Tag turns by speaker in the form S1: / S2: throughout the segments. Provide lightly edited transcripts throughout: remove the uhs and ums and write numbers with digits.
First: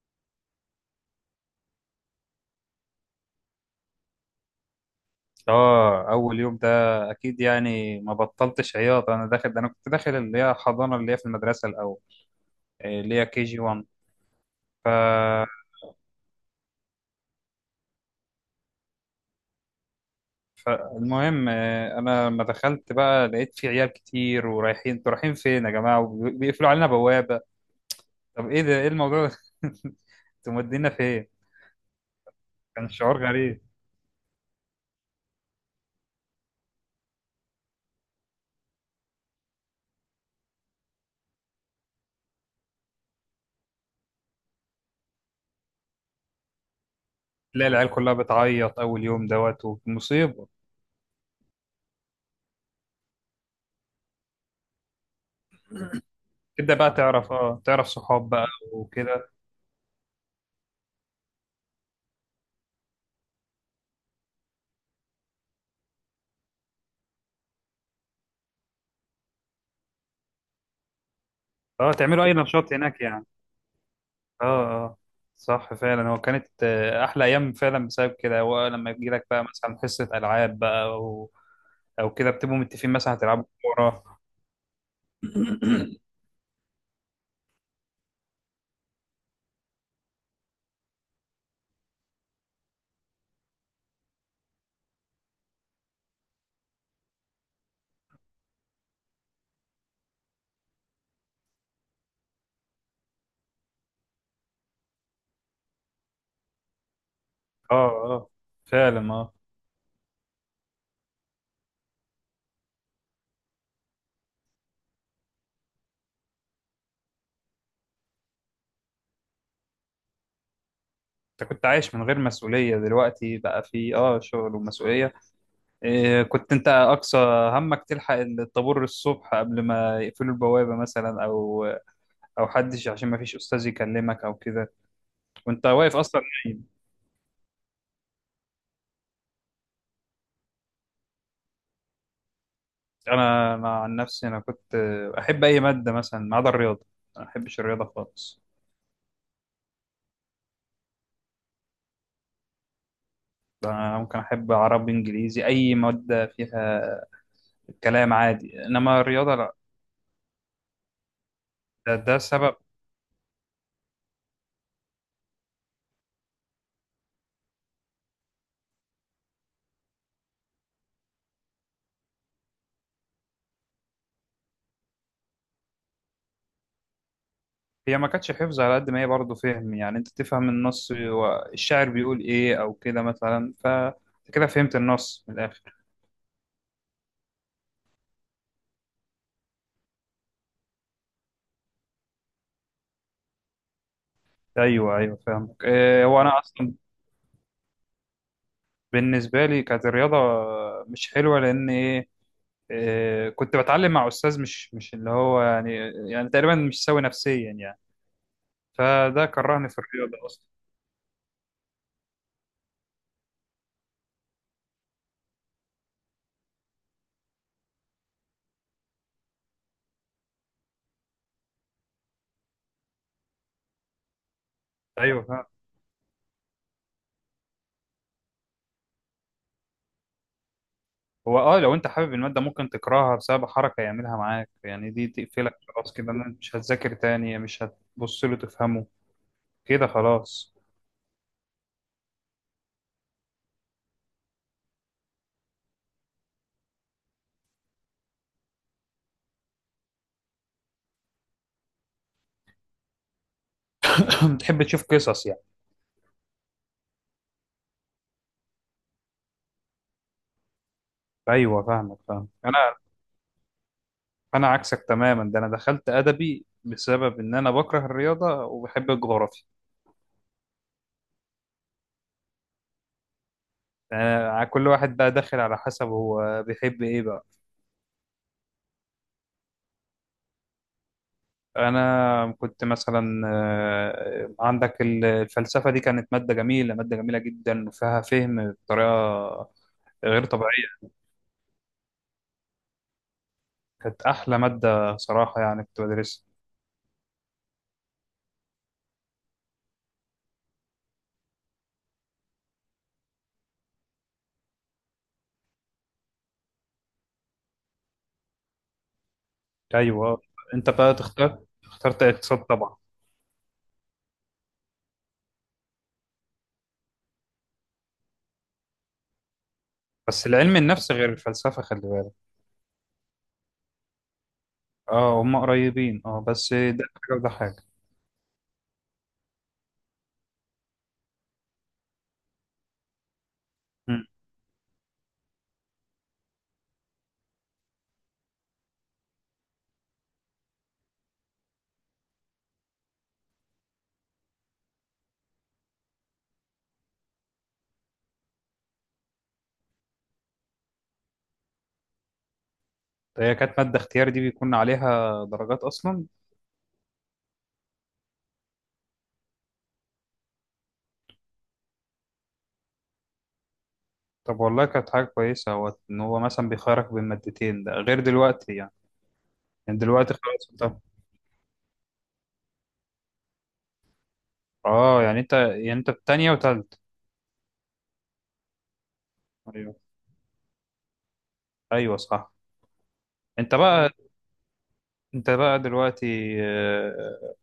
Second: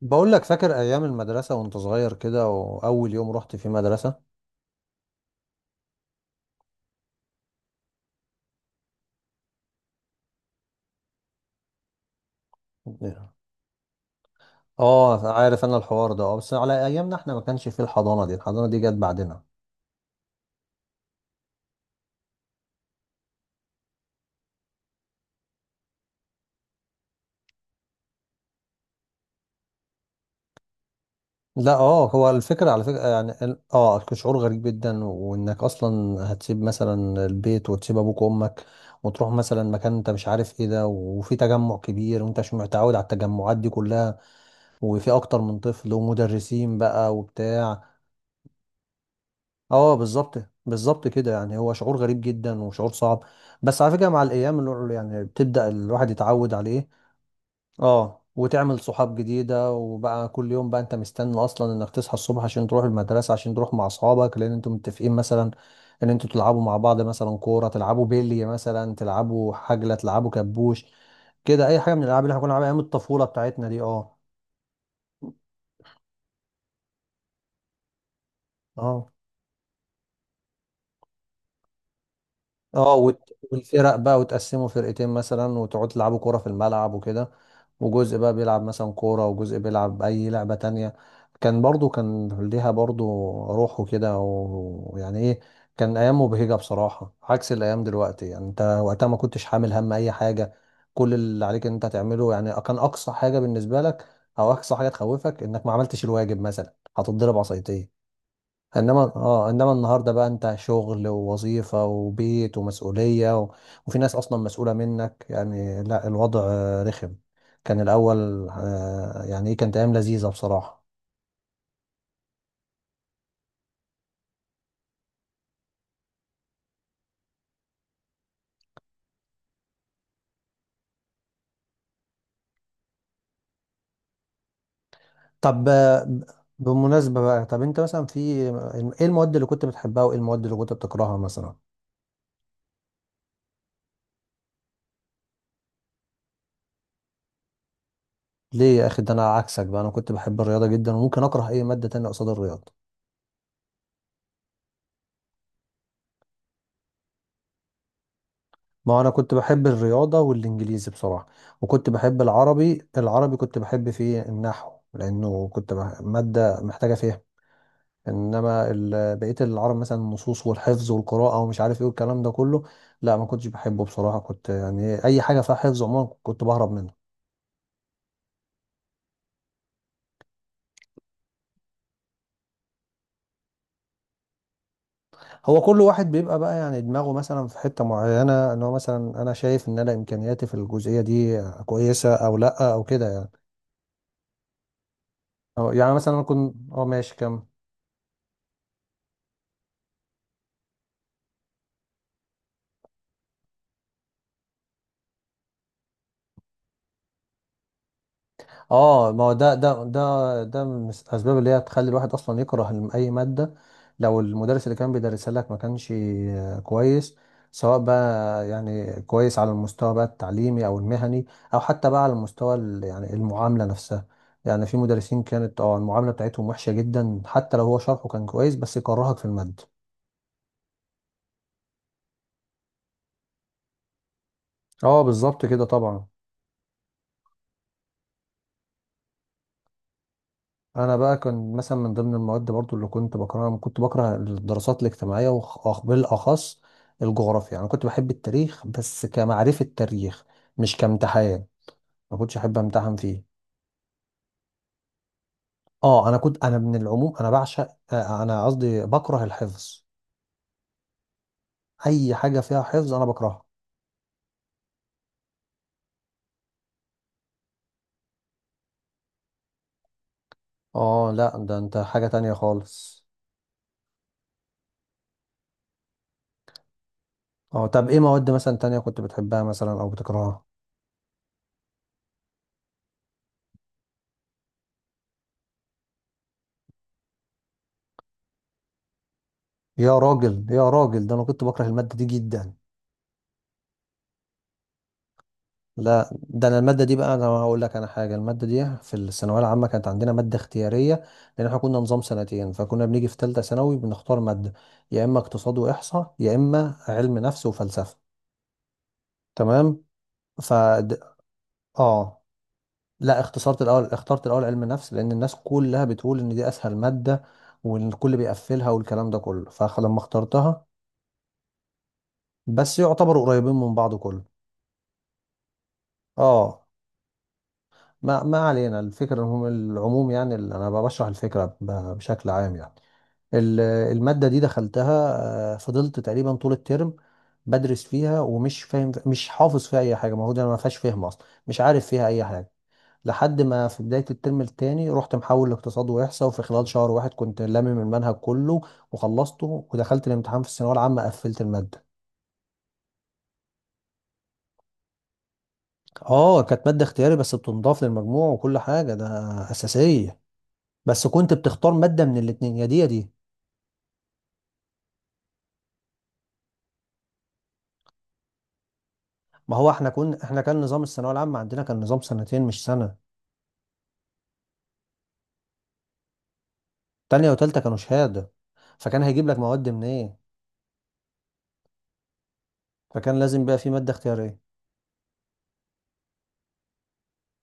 S1: بقول لك، فاكر ايام المدرسه وانت صغير كده، واول يوم رحت في مدرسه؟
S2: اه، اول يوم ده. اكيد يعني ما بطلتش عياط. انا كنت داخل اللي هي حضانه، اللي هي في المدرسه الاول. إيه، اللي هي كي جي 1. ف...
S1: اه، عارف انا الحوار ده. اه بس على ايامنا احنا ما كانش في الحضانه دي. الحضانه دي جت بعدنا.
S2: فالمهم، إيه، انا لما دخلت بقى لقيت في عيال كتير ورايحين. انتوا رايحين فين يا جماعه؟ وبيقفلوا علينا بوابه. طب ايه ده؟ ايه الموضوع ده؟ انتوا مودينا فين؟
S1: لا، هو الفكره، على
S2: كان
S1: فكره
S2: شعور
S1: يعني
S2: غريب.
S1: كان شعور غريب جدا، وانك اصلا هتسيب مثلا البيت وتسيب ابوك وامك، وتروح مثلا مكان انت مش عارف ايه ده، وفي تجمع كبير وانت مش متعود على التجمعات دي كلها، وفي اكتر من طفل ومدرسين بقى
S2: تلاقي
S1: وبتاع.
S2: العيال كلها بتعيط اول يوم دوت
S1: اه، بالظبط
S2: ومصيبه.
S1: بالظبط كده، يعني هو شعور غريب جدا وشعور صعب. بس على فكره مع الايام يعني بتبدا الواحد يتعود
S2: تبدا
S1: عليه.
S2: بقى تعرف
S1: اه،
S2: صحاب بقى
S1: وتعمل صحاب
S2: وكده.
S1: جديده، وبقى كل يوم بقى انت مستني اصلا انك تصحى الصبح عشان تروح المدرسه، عشان تروح مع اصحابك، لان انتوا متفقين مثلا ان انتوا تلعبوا مع بعض، مثلا كوره، تلعبوا بيلي مثلا، تلعبوا حجله، تلعبوا كبوش، كده اي
S2: اه،
S1: حاجه من الالعاب
S2: تعملوا
S1: اللي
S2: اي
S1: احنا كنا بنلعبها
S2: نشاط
S1: ايام
S2: هناك يعني.
S1: الطفوله بتاعتنا دي. اه.
S2: اه. اه. صح فعلا. هو كانت احلى ايام فعلا بسبب كده. هو لما يجي
S1: اه،
S2: لك بقى مثلا حصه العاب بقى، او كده بتبقوا متفقين
S1: اه
S2: مثلا هتلعبوا
S1: والفرق بقى،
S2: كوره.
S1: وتقسموا فرقتين مثلا، وتقعدوا تلعبوا كورة في الملعب وكده. وجزء بقى بيلعب مثلا كورة، وجزء بيلعب أي لعبة تانية. كان برضو، كان ليها برضو روح وكده ويعني ايه، كان أيام مبهجة بصراحة عكس الأيام دلوقتي، يعني انت وقتها ما كنتش حامل هم أي حاجة. كل اللي عليك ان انت تعمله، يعني كان أقصى حاجة بالنسبة لك، أو أقصى حاجة تخوفك، إنك ما عملتش الواجب مثلا هتتضرب
S2: اه.
S1: عصايتين.
S2: اه،
S1: انما
S2: فعلا، اه.
S1: اه انما النهارده بقى انت شغل ووظيفه وبيت ومسؤوليه، و... وفي ناس اصلا مسؤوله منك، يعني لا الوضع رخم. كان الاول يعني ايه، كانت ايام لذيذه بصراحه.
S2: انت كنت عايش من غير مسؤوليه، دلوقتي بقى في شغل ومسؤوليه. إيه، كنت انت اقصى همك تلحق الطابور الصبح قبل ما يقفلوا البوابه مثلا، او حدش عشان ما فيش استاذ يكلمك او كده، وانت
S1: طب
S2: واقف اصلا.
S1: بالمناسبه بقى، طب انت مثلا في ايه المواد اللي كنت بتحبها، وايه المواد اللي كنت بتكرهها مثلا؟
S2: انا عن نفسي انا كنت احب اي ماده مثلا ما عدا الرياضه. أنا ما احبش الرياضه خالص.
S1: ليه يا اخي؟ ده انا عكسك بقى، انا كنت بحب الرياضه جدا، وممكن اكره اي ماده تانية قصاد الرياضه.
S2: انا ممكن احب عربي، انجليزي، اي ماده فيها كلام عادي،
S1: ما
S2: انما
S1: انا كنت
S2: الرياضه لا.
S1: بحب الرياضه والانجليزي بصراحه. وكنت
S2: ده
S1: بحب
S2: سبب.
S1: العربي. العربي كنت بحب فيه النحو، لانه كنت ماده محتاجه فيها. انما بقيه العرب مثلا، النصوص والحفظ والقراءه ومش عارف ايه والكلام ده كله، لا ما كنتش بحبه بصراحه. كنت يعني اي حاجه فيها حفظ عموما كنت بهرب منه.
S2: هي ما كانتش حفظ على قد ما هي برضه فهم، يعني انت تفهم النص والشاعر بيقول ايه او كده مثلا. كده فهمت النص من
S1: هو كل
S2: الاخر.
S1: واحد بيبقى بقى يعني دماغه مثلا في حته معينه، ان هو مثلا انا شايف ان انا امكانياتي في الجزئيه دي كويسه او لا، او كده يعني.
S2: ايوه، ايوه، فاهمك.
S1: أو يعني
S2: إيه،
S1: مثلا
S2: هو
S1: انا
S2: انا
S1: كنت
S2: اصلا
S1: ماشي كمل.
S2: بالنسبة لي كانت الرياضة مش حلوة، لأن إيه، كنت بتعلم مع أستاذ مش اللي هو يعني، يعني تقريبا مش سوي نفسيا يعني.
S1: اه، ما
S2: فده
S1: هو ده
S2: كرهني في
S1: ده
S2: الرياضة
S1: ده
S2: أصلا.
S1: ده من الاسباب اللي هي تخلي الواحد اصلا يكره اي ماده. لو المدرس اللي كان بيدرسها لك ما كانش كويس، سواء بقى يعني كويس على المستوى بقى التعليمي او المهني، او حتى بقى على المستوى يعني المعامله نفسها. يعني في مدرسين
S2: أيوه فاهم.
S1: كانت المعامله بتاعتهم وحشه جدا، حتى لو هو شرحه كان كويس، بس يكرهك في الماده.
S2: هو لو أنت حابب المادة ممكن تكرهها بسبب حركة يعملها معاك، يعني
S1: اه،
S2: دي
S1: بالظبط
S2: تقفلك
S1: كده
S2: خلاص
S1: طبعا.
S2: كده إن أنت مش هتذاكر تاني، مش هتبص له تفهمه. كده خلاص.
S1: انا بقى كان مثلا من ضمن المواد برضو اللي كنت بكرهها، كنت بكره الدراسات الاجتماعيه، بالاخص الجغرافيا. انا كنت بحب التاريخ بس كمعرفه تاريخ، مش كامتحان. ما كنتش احب امتحن فيه.
S2: بتحب تشوف قصص يعني.
S1: اه، انا كنت، انا من العموم انا بعشق، انا قصدي بكره الحفظ.
S2: أيوه فاهمك،
S1: اي
S2: فاهم
S1: حاجه فيها
S2: أنا.
S1: حفظ انا بكرهها.
S2: أنا عكسك تماما، ده أنا دخلت أدبي بسبب إن أنا بكره الرياضة وبحب الجغرافيا.
S1: اه، لا ده انت حاجه تانية خالص.
S2: يعني كل واحد بقى داخل على حسب هو بيحب ايه بقى.
S1: اه، طب ايه مواد مثلا تانية كنت بتحبها مثلا او بتكرهها؟
S2: انا كنت مثلا، عندك الفلسفه دي، كانت ماده جميله، ماده جميله جدا، وفيها فهم بطريقه
S1: يا
S2: غير
S1: راجل يا
S2: طبيعيه.
S1: راجل، ده انا كنت بكره الماده دي جدا.
S2: كانت احلى ماده صراحه، يعني كنت
S1: لا
S2: بدرسها.
S1: ده انا الماده دي بقى، انا هقول لك انا حاجه، الماده دي في الثانويه العامه كانت عندنا ماده اختياريه، لان احنا كنا نظام سنتين، فكنا بنيجي في ثالثه ثانوي بنختار ماده، يا اما اقتصاد واحصاء، يا اما علم نفس وفلسفه. تمام.
S2: ايوه،
S1: ف،
S2: انت بقى اخترت
S1: اه
S2: اقتصاد طبعا.
S1: لا اختصرت الاول، اخترت الاول علم نفس، لان الناس كلها بتقول ان دي اسهل ماده، والكل بيقفلها والكلام ده كله، فلما
S2: بس العلم
S1: اخترتها،
S2: النفس غير الفلسفه، خلي بالك.
S1: بس يعتبروا قريبين من بعض كله.
S2: اه، هم قريبين، اه، بس
S1: اه،
S2: ده حاجه وده حاجه.
S1: ما علينا، الفكرة هم العموم، يعني اللي أنا بشرح الفكرة بشكل عام يعني. ال-
S2: مم.
S1: المادة دي دخلتها، فضلت تقريبا طول الترم بدرس فيها ومش فاهم، مش حافظ فيها أي حاجة، المفروض أنا ما فيهاش فهم أصلا، مش عارف فيها أي حاجة، لحد ما في بداية الترم التاني رحت محول لاقتصاد وإحصاء، وفي خلال شهر واحد كنت لامم المنهج كله وخلصته، ودخلت الامتحان في الثانوية العامة قفلت المادة.
S2: هي كانت ماده اختيار، دي بيكون عليها درجات اصلا.
S1: اه، كانت مادة اختياري بس بتنضاف للمجموع وكل حاجة، ده أساسية، بس كنت بتختار مادة من الاتنين، يا دي يا دي.
S2: طب والله، كانت حاجة كويسة هو إن هو مثلا بيخيرك بين مادتين، ده غير دلوقتي يعني.
S1: ما هو
S2: يعني
S1: احنا
S2: دلوقتي
S1: كنا، احنا
S2: خلاص
S1: كان
S2: أنت،
S1: نظام الثانوية العامة عندنا كان نظام سنتين مش سنة،
S2: آه، يعني أنت في تانية وتالتة.
S1: تانية وتالتة كانوا شهادة، فكان هيجيب لك مواد
S2: أيوه،
S1: منين ايه،
S2: أيوه، صح.
S1: فكان لازم
S2: أنت
S1: بقى في
S2: بقى
S1: مادة اختيارية.
S2: أنت بقى دلوقتي،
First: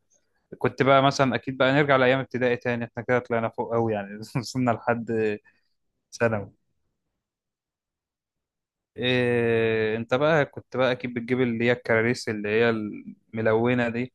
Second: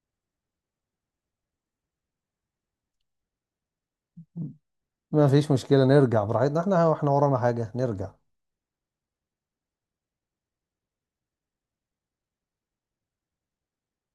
S2: كنت بقى مثلا أكيد بقى نرجع لأيام ابتدائي تاني. إحنا كده طلعنا فوق أوي يعني. وصلنا
S1: ما
S2: لحد
S1: فيش مشكلة نرجع
S2: ثانوي.
S1: براحتنا، احنا احنا ورانا حاجة نرجع.
S2: إيه، أنت بقى كنت بقى أكيد بتجيب اللي هي الكراريس، اللي هي الملونة دي.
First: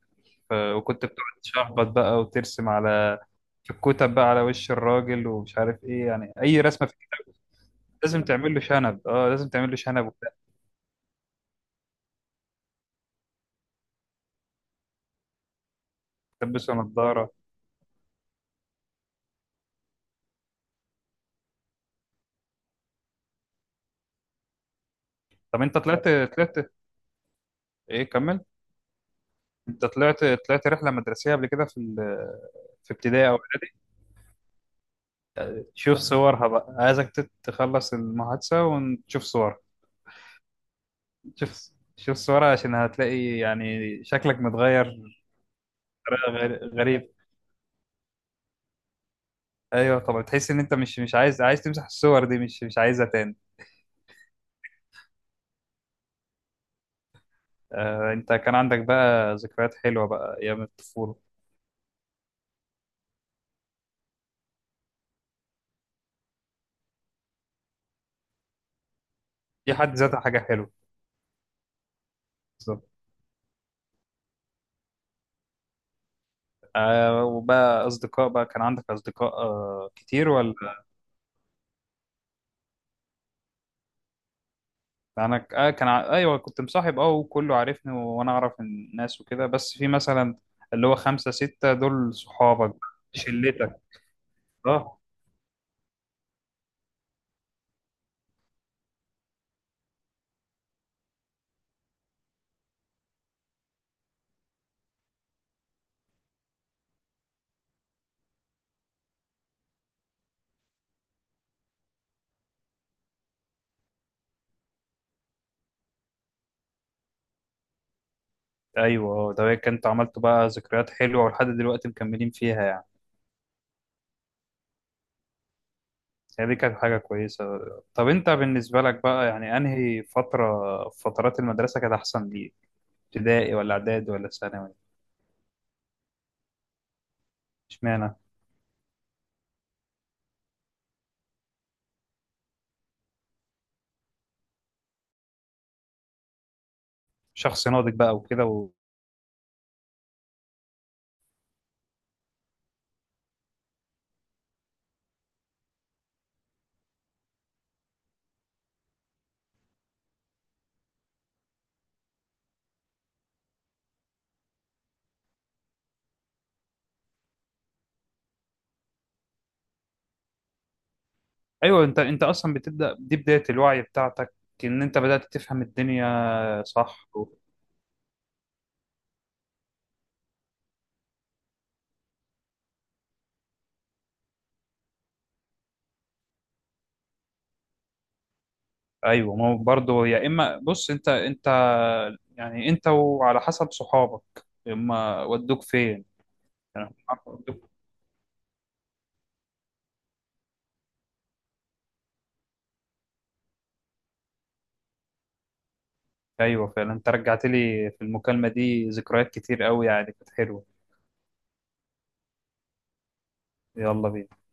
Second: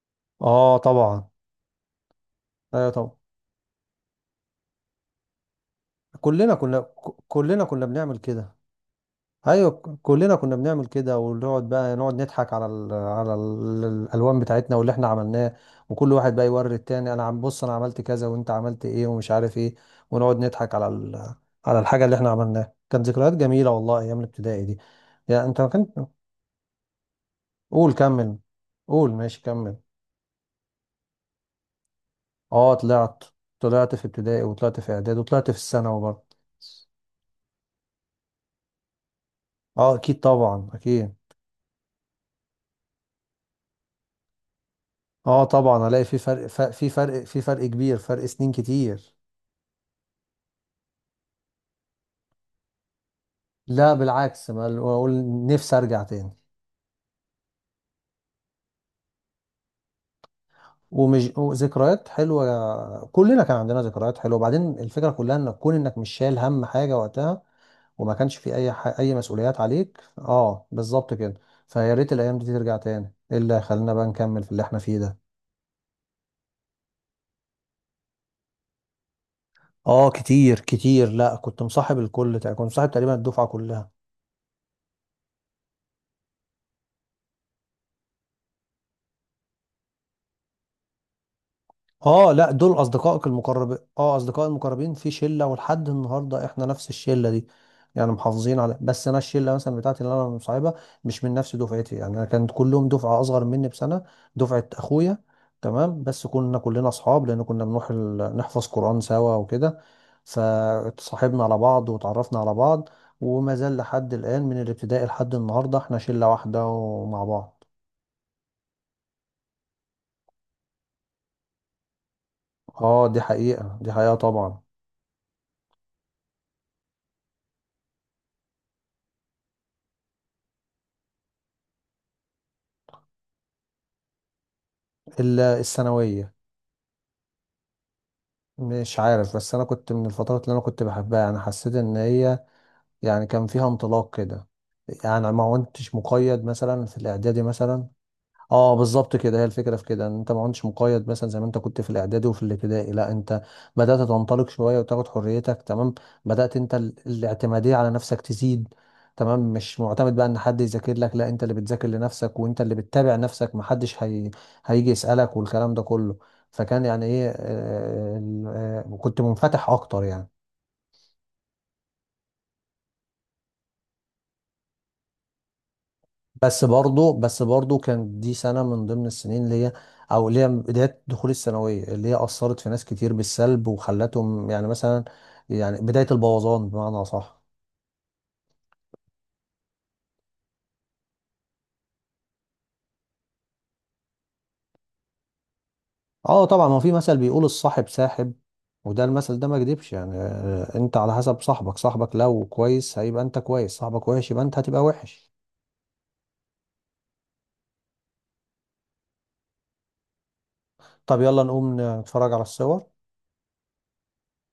S1: اه
S2: وكنت
S1: طبعا.
S2: بتقعد تشخبط بقى وترسم
S1: ايوه طبعا،
S2: على شكوتة بقى على وش الراجل، ومش عارف ايه، يعني اي رسمة في.
S1: كلنا كنا بنعمل
S2: لازم تعمل
S1: كده.
S2: له شنب، اه، لازم
S1: ايوه،
S2: تعمل له شنب وبتاع.
S1: كلنا كنا بنعمل كده، ونقعد بقى نقعد نضحك على ال على ال الالوان بتاعتنا واللي احنا عملناه. وكل واحد بقى
S2: تلبسه
S1: يوري التاني، انا
S2: نظارة.
S1: عم بص انا عملت كذا، وانت عملت ايه ومش عارف ايه، ونقعد نضحك على ال، على الحاجه اللي احنا عملناها. كانت ذكريات جميله والله ايام الابتدائي دي. يعني انت
S2: طب
S1: ما
S2: انت
S1: كنت،
S2: طلعت
S1: قول
S2: ايه،
S1: كمل.
S2: كمل.
S1: قول ماشي كمل.
S2: انت طلعت رحلة مدرسية قبل كده
S1: اه
S2: في
S1: طلعت.
S2: ابتدائي او اعدادي؟
S1: طلعت في ابتدائي وطلعت في اعدادي وطلعت في
S2: شوف
S1: الثانوي برضه.
S2: صورها بقى، عايزك تخلص المحادثة ونشوف صورها.
S1: اه اكيد طبعا، اكيد.
S2: شوف، شوف صورها عشان هتلاقي يعني شكلك متغير
S1: اه طبعا، الاقي في
S2: بطريقة
S1: فرق ف- في
S2: غريب.
S1: فرق في فرق كبير، فرق سنين كتير.
S2: ايوه طبعا، تحس ان انت مش عايز تمسح الصور دي، مش عايزها تاني.
S1: لا بالعكس، ما اقول، نفسي ارجع تاني.
S2: انت كان عندك بقى ذكريات حلوه بقى ايام الطفوله،
S1: ومش ذكريات حلوه، كلنا كان عندنا ذكريات حلوه، وبعدين الفكره كلها ان تكون انك مش شايل هم حاجه وقتها، وما كانش في اي اي مسؤوليات
S2: دي حد
S1: عليك،
S2: ذاتها حاجه
S1: اه
S2: حلوه.
S1: بالظبط كده. فيا ريت الايام دي ترجع
S2: بالظبط.
S1: تاني، ايه اللي خلينا بقى نكمل في اللي احنا فيه ده.
S2: آه، وبقى اصدقاء بقى، كان عندك اصدقاء
S1: اه
S2: كتير ولا؟
S1: كتير كتير، لا كنت مصاحب الكل، كنت مصاحب تقريبا الدفعه كلها.
S2: يعني انا ك- آه كان ع- ايوه كنت مصاحب، اه، وكله عارفني وانا اعرف الناس وكده، بس في مثلا اللي هو خمسه سته، دول
S1: اه لا،
S2: صحابك.
S1: دول اصدقائك المقربين.
S2: شلتك.
S1: اه، اصدقائي المقربين
S2: اه.
S1: في شله، ولحد النهارده احنا نفس الشله دي، يعني محافظين على، بس انا الشله مثلا بتاعتي اللي انا مصاحبها مش من نفس دفعتي، يعني انا كانت كلهم دفعه اصغر مني بسنه، دفعه اخويا. تمام. بس كنا كلنا اصحاب، لان كنا بنروح نحفظ قران سوا وكده، فاتصاحبنا على بعض وتعرفنا على بعض، وما زال لحد الان من الابتدائي لحد النهارده احنا شله واحده ومع بعض.
S2: ايوه. اه، ده كنت عملت بقى ذكريات حلوه ولحد دلوقتي مكملين فيها يعني.
S1: اه، دي حقيقه، دي حقيقه طبعا.
S2: يعني دي كانت حاجه كويسه. طب انت بالنسبه لك بقى، يعني انهي فتره في فترات المدرسه كانت احسن ليك؟ ابتدائي ولا اعدادي ولا ثانوي؟
S1: الا الثانويه.
S2: اشمعنى؟
S1: مش عارف، بس انا كنت من الفترات اللي انا كنت بحبها، انا حسيت ان هي يعني كان فيها انطلاق كده، يعني ما كنتش مقيد مثلا في الاعدادي
S2: شخص
S1: مثلا.
S2: ناضج بقى وكده
S1: اه بالظبط كده، هي الفكره في كده، ان انت ما كنتش مقيد مثلا زي ما انت كنت في الاعدادي وفي الابتدائي، لا انت بدات تنطلق شويه وتاخد حريتك. تمام. بدات انت الاعتماديه على نفسك تزيد. تمام. مش معتمد بقى ان حد يذاكر لك، لا انت اللي بتذاكر لنفسك، وانت اللي بتتابع نفسك، محدش هيجي يسالك والكلام ده كله. فكان يعني ايه، كنت منفتح اكتر يعني.
S2: ايوه، انت اصلا بتبدا، دي بدايه الوعي بتاعتك، ان انت بدات تفهم الدنيا.
S1: بس
S2: صح
S1: برضو بس برضو كان دي سنة من ضمن السنين اللي هي، أو اللي هي بداية دخول الثانوية، اللي هي أثرت في ناس كتير بالسلب وخلتهم يعني مثلا، يعني بداية البوظان بمعنى صح.
S2: ايوه، ما هو برضه، يا اما بص انت يعني انت وعلى حسب صحابك. اما ودوك فين؟
S1: اه طبعا، ما هو في
S2: يعني
S1: مثل بيقول
S2: ودوك-
S1: الصاحب ساحب، وده المثل ده ما كدبش، يعني انت على حسب صاحبك. صاحبك لو كويس هيبقى انت كويس، صاحبك وحش يبقى انت هتبقى وحش.
S2: ايوه فعلا، انت رجعت لي في المكالمه دي ذكريات كتير قوي يعني، كانت حلوه.
S1: طب يلا نقوم نتفرج على الصور.
S2: يلا بينا.